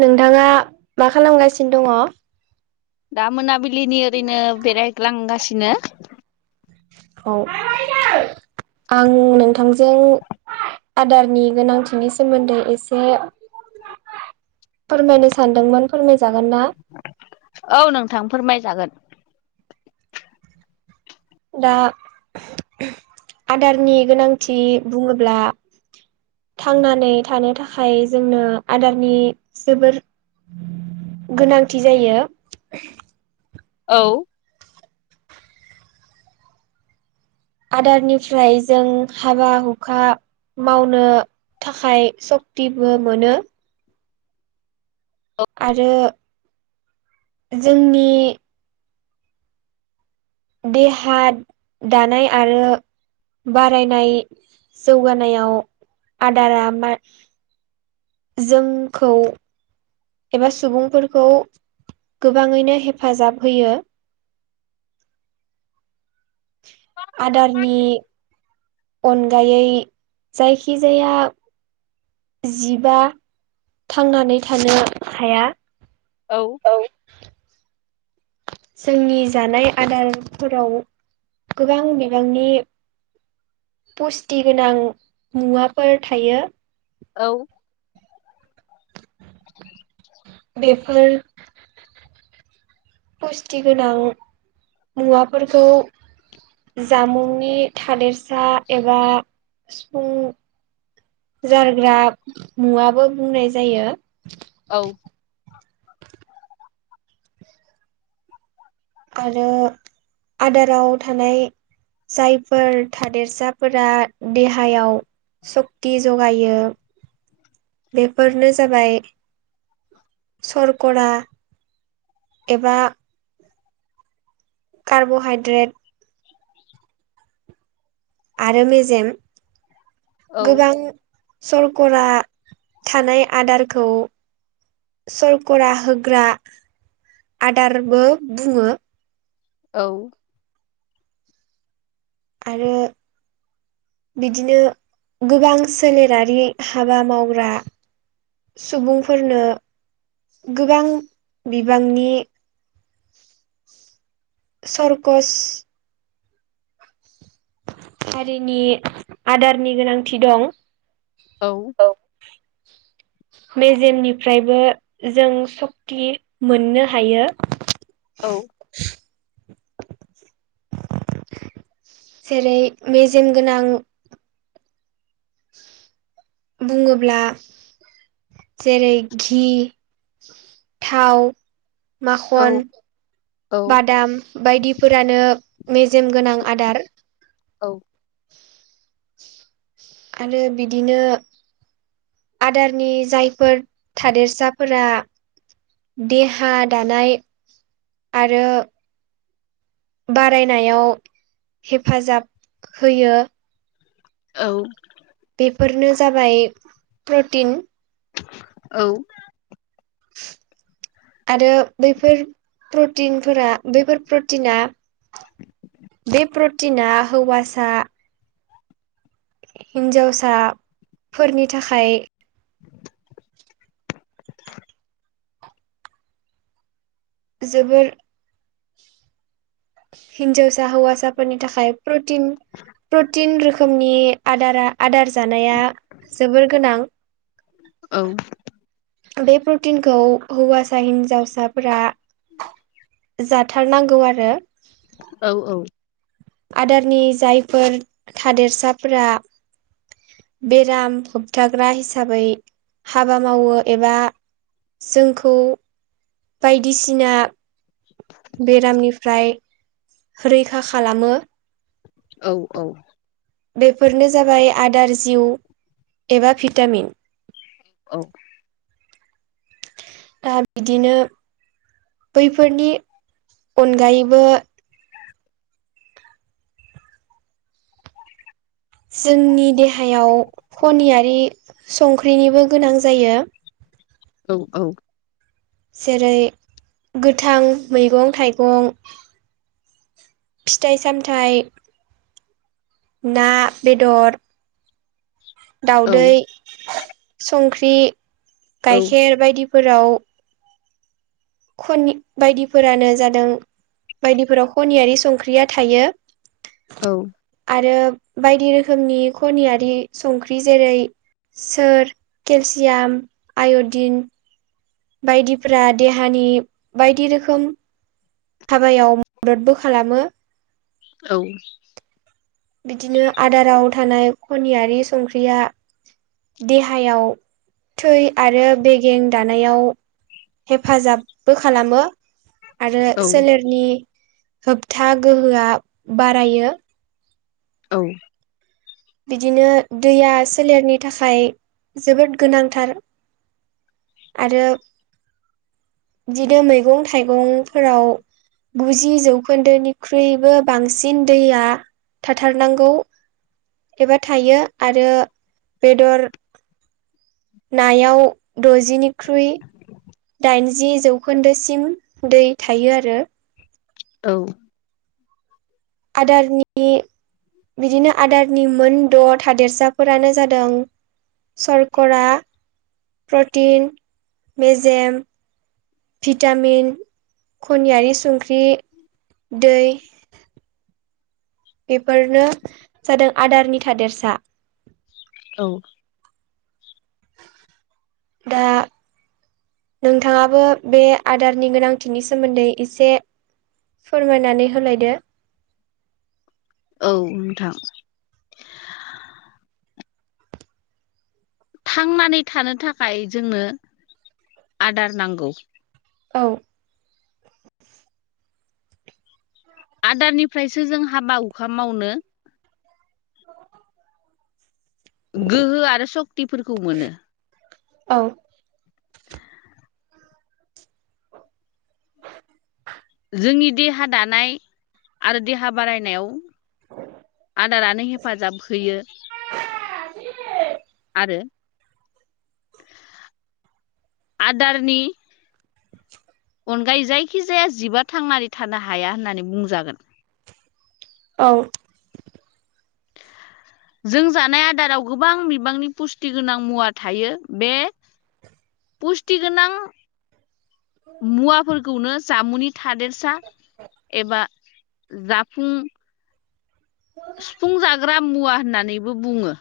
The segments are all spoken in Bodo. नोंथाङा मा खालामगासिनो दङ दा मोनाबिलिनि ओरैनो बेरायग्लांगासिनो औ आं नोंथांजों आदारनि गोनांथिनि सोमोन्दै एसे फोरमायनो सानदोंमोन फोरमायजागोन ना औ नोंथां फोरमायजागोन दा आदारनि गोनांथि बुङोब्ला थांनानै थानो थाखाय जोंनो आदारनि जोबोर गोनांथि जायो औ आदारनिफ्राय जों हाबा हुखा मावनो थाखाय सक्तिबो मोनो आरो जोंनि देहा दानाय आरो बारायनाय जौगानायाव आदारा मा जोंखौ एबा सुबुंफोरखौ गोबाङैनो हेफाजाब होयो आदारनि अनगायै जायखिजाया जिबा थांनानै थानो हाया औ जोंनि जानाय आदारफोराव गोबां बिबांनि पुस्टि गोनां मुवाफोर थायो औ बेफोर खस्त गोनां मुवाफोरखौ जामुंनि थादेरसा एबा सिफुं जारग्रा मुवाबबो बुंनाय जायो औ आरो आदाराव थानाय जायफोर थादेरसाफोरा देहायाव सक्ति जौग लगायो बेफोरनो जाबाय सरका एबा कार्ब'हाइड्रेट आरो मेजेम औ गोबां सरका थानाय आदारखौ सरका होग्रा आदारबो बुङो औ आरो बिदिनो गोबां सोलेरारि हाबा मावग्रा सुबुंफोरनो गोबां बिबांनि सरकस हारिनि आदारनि गोनांथि दं औ औ मेजेमनिफ्रायबो जों सक्ति मोननो हायो औ जेरै मेजेम गोनां बुङोब्ला जेरै ि थाव औ माखन औ बादाम बायदिफोरानो मेजेम गोनां आदार औ आरो बिदिनो आदारनि जायफोर थादेरसाफोरा देहा दानाय आरो बारायनायाव हेफाजाब होयो औ बेफोरनो जाबाय प्रटिन औ [inaudible] आरो बैफोर प्रटिनफोरा बैफोर प्रटिना बे प्रटिना हौवासा हिन्जावसाफोरनि थाखाय [inaudible] जोबोर हिनजावसा हसाफोरनि थाखाय प्रो रोखोमनि आदारा आदार जानाया जोबोर गोनां औ बे प्रटिनखौ हौवासा हिन्जावसाफोरा उम जाथारनांगौ आरो औ औ आदारनि जायफोर थादेरसाफोरा बेराम होबथाग्रा हिसाबै हाबा मावो एबा जोंखौ बायदिसिना [inaudible] बेरामनिफ्राय रैखा खालामो औ औ बेफोरनो जाबाय आदार जिउ एबा भिटामिन औ दा बिदिनो बैफोरनि अनगायैबो जोंनि देहायाव खनियारि संख्रिनिबो गोनां जायो औ औ जेरै गोथां मैगं थाइगं फिथाइ सामथाइ ना, बेदर दाउदै, संख्रि, गाइखेर बायदिफोराव खनि बायदिफोरानो जादों बायदिफोराव खनियारि संख्रिया थायो। औ आरो बायदि रोखोमनि खनियारि संख्रि जेरै सोर, केलसियाम, आय'दिन बायदिफ्रा देहानि बायदि रोखोम हाबायाव मददबो खालामो औ बिदिनो आदाराव थानाय खनियारि संख्रिया देहायाव थै आरो बेगें दानायाव हेफाजाबबो खालामो आरो सोलेरनि होबथा गोहोआ बारायो औ बिदिनो दैया सोलेरनि थाखाय जोबोद गोनांथार आरो बिनो मैगं थाइगंफोराव गुजि जौखोन्दोनिख्रुइबो बांसिन दैया थाथारनांगौ एबा थायो आरो बेदर नायाव द'जिनिख्रुइ दाइनजि जौखोन्दोसिम दै थायो आरो औ आदारनि बिदिनो आदारनि मोन द' थादेरसाफोरानो जादों सरकरा प्रटिन मेजेम भिटामिन खनियारि संख्रि दै बेफोरनो जादों आदारनि थादेरसा औ दा नोंथाङाबो बे आदारनि गोनांथिनि सोमोन्दै एसे फोरमायनानै होलायदो औ नोंथां थांनानै थानो थाखाय जोंनो आदार नांगौ औ आदारनिफ्रायसो जों हाबा हुखा मावनो गोहो आरो सशक्तिफोरखौ मोनो औ जोंनि देहा दानाय आरो देहा बारायनायाव आदारानो हेफाजाब होयो। [unintelligible] आरो आदारनि अनगायै जायखिजाया जिबा थांनानै थानो हाया होननानै बुंजागोन औ जों जानाय आदाराव गोबां बिबांनि पुस्टि गोनां मुवा थायो बे पुस्टि गोनां मुवाफोरखौनो जामुनि थादेरसा एबा जाफुं सुफुं जाग्रा मुवा होननानैबो बुङो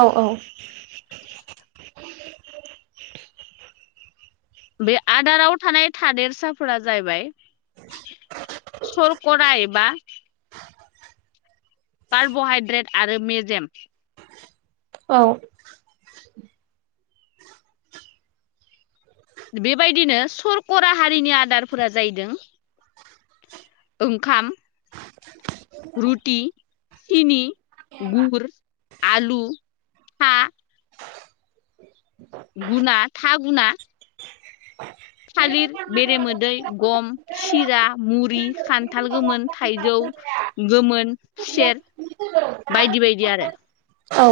औ औ बे आदाराव थानाय थादेरसाफोरा जाहैबाय सरकरा एबा कार्बहाइड्रेट आरो मेजेम औ बेबायदिनो सरकरा हारिनि आदारफोरा जाहैदों ओंखाम रुटि सिनि गुर आलु था गुना था गुना [unintelligible] थालिर बेरेमोदै गम सिरा मुरि खान्थाल गोमोन थाइजौ गोमोन खुसेर बायदि बायदि आरो औ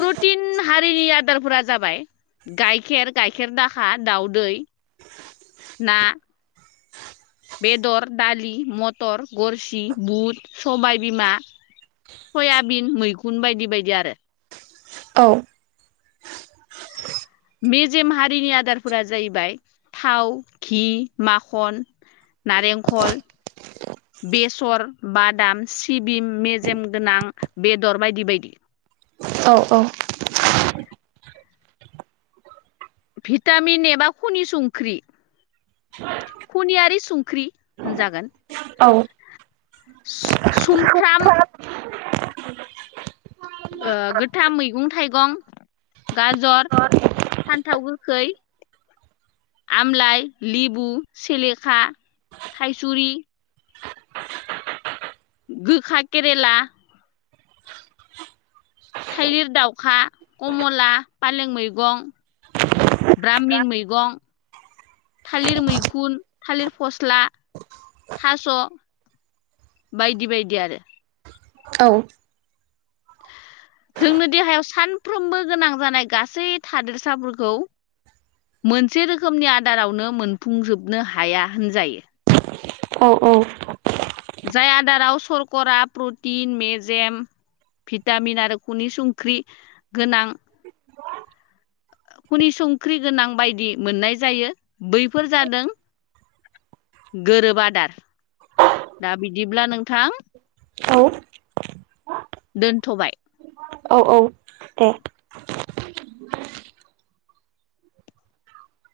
प्रटिन हारिनि आदारफोरा जाबाय गाइखेर गाइखेर दाखा दाउदै ना बेदर दालि मटर गरसि बुट सबायबिमा सयाबिन मैगुन बायदि बायदि आरो औ मेजेम हारिनि आदारफोरा जाहैबाय थाव घि माखन नारेंखल बेसर बादाम सिबिं मेजेम गोनां बेदर बायदि बायदि औ औ भिटामिन एबा खनि संख्रि खुनियारि संख्रि होनजागोन औ सु सुमफ्राम ओ गोथां मैगं थाइगं गाजर फान्थाव गोखै आमलाइ लेबु सेलेखा थाइसुरि गोखा केरेला थाइलिर दाउखा कमला फालें मैगं ब्रामिन मैगं थालिर मैखुन थालिर फस्ला थास' बायदि बायदि आरो औ जोंनो देहायाव सानफ्रोमबो गोनां जानाय गासै थादेरसाफोरखौ मोनसे रोखोमनि आदारावनो मोनफुंजोबनो हाया होनजायो औ औ जाय आदाराव सरकारा प्रटिन मेजेम भिटामिन आरो खुनि संख्रि गोनां खुनि संख्रि गोनां बायदि मोननाय जायो बैफोर जादों गोरोब आदार दा बिदिब्ला नोंथां औ दोनथ'बाय औ औ दे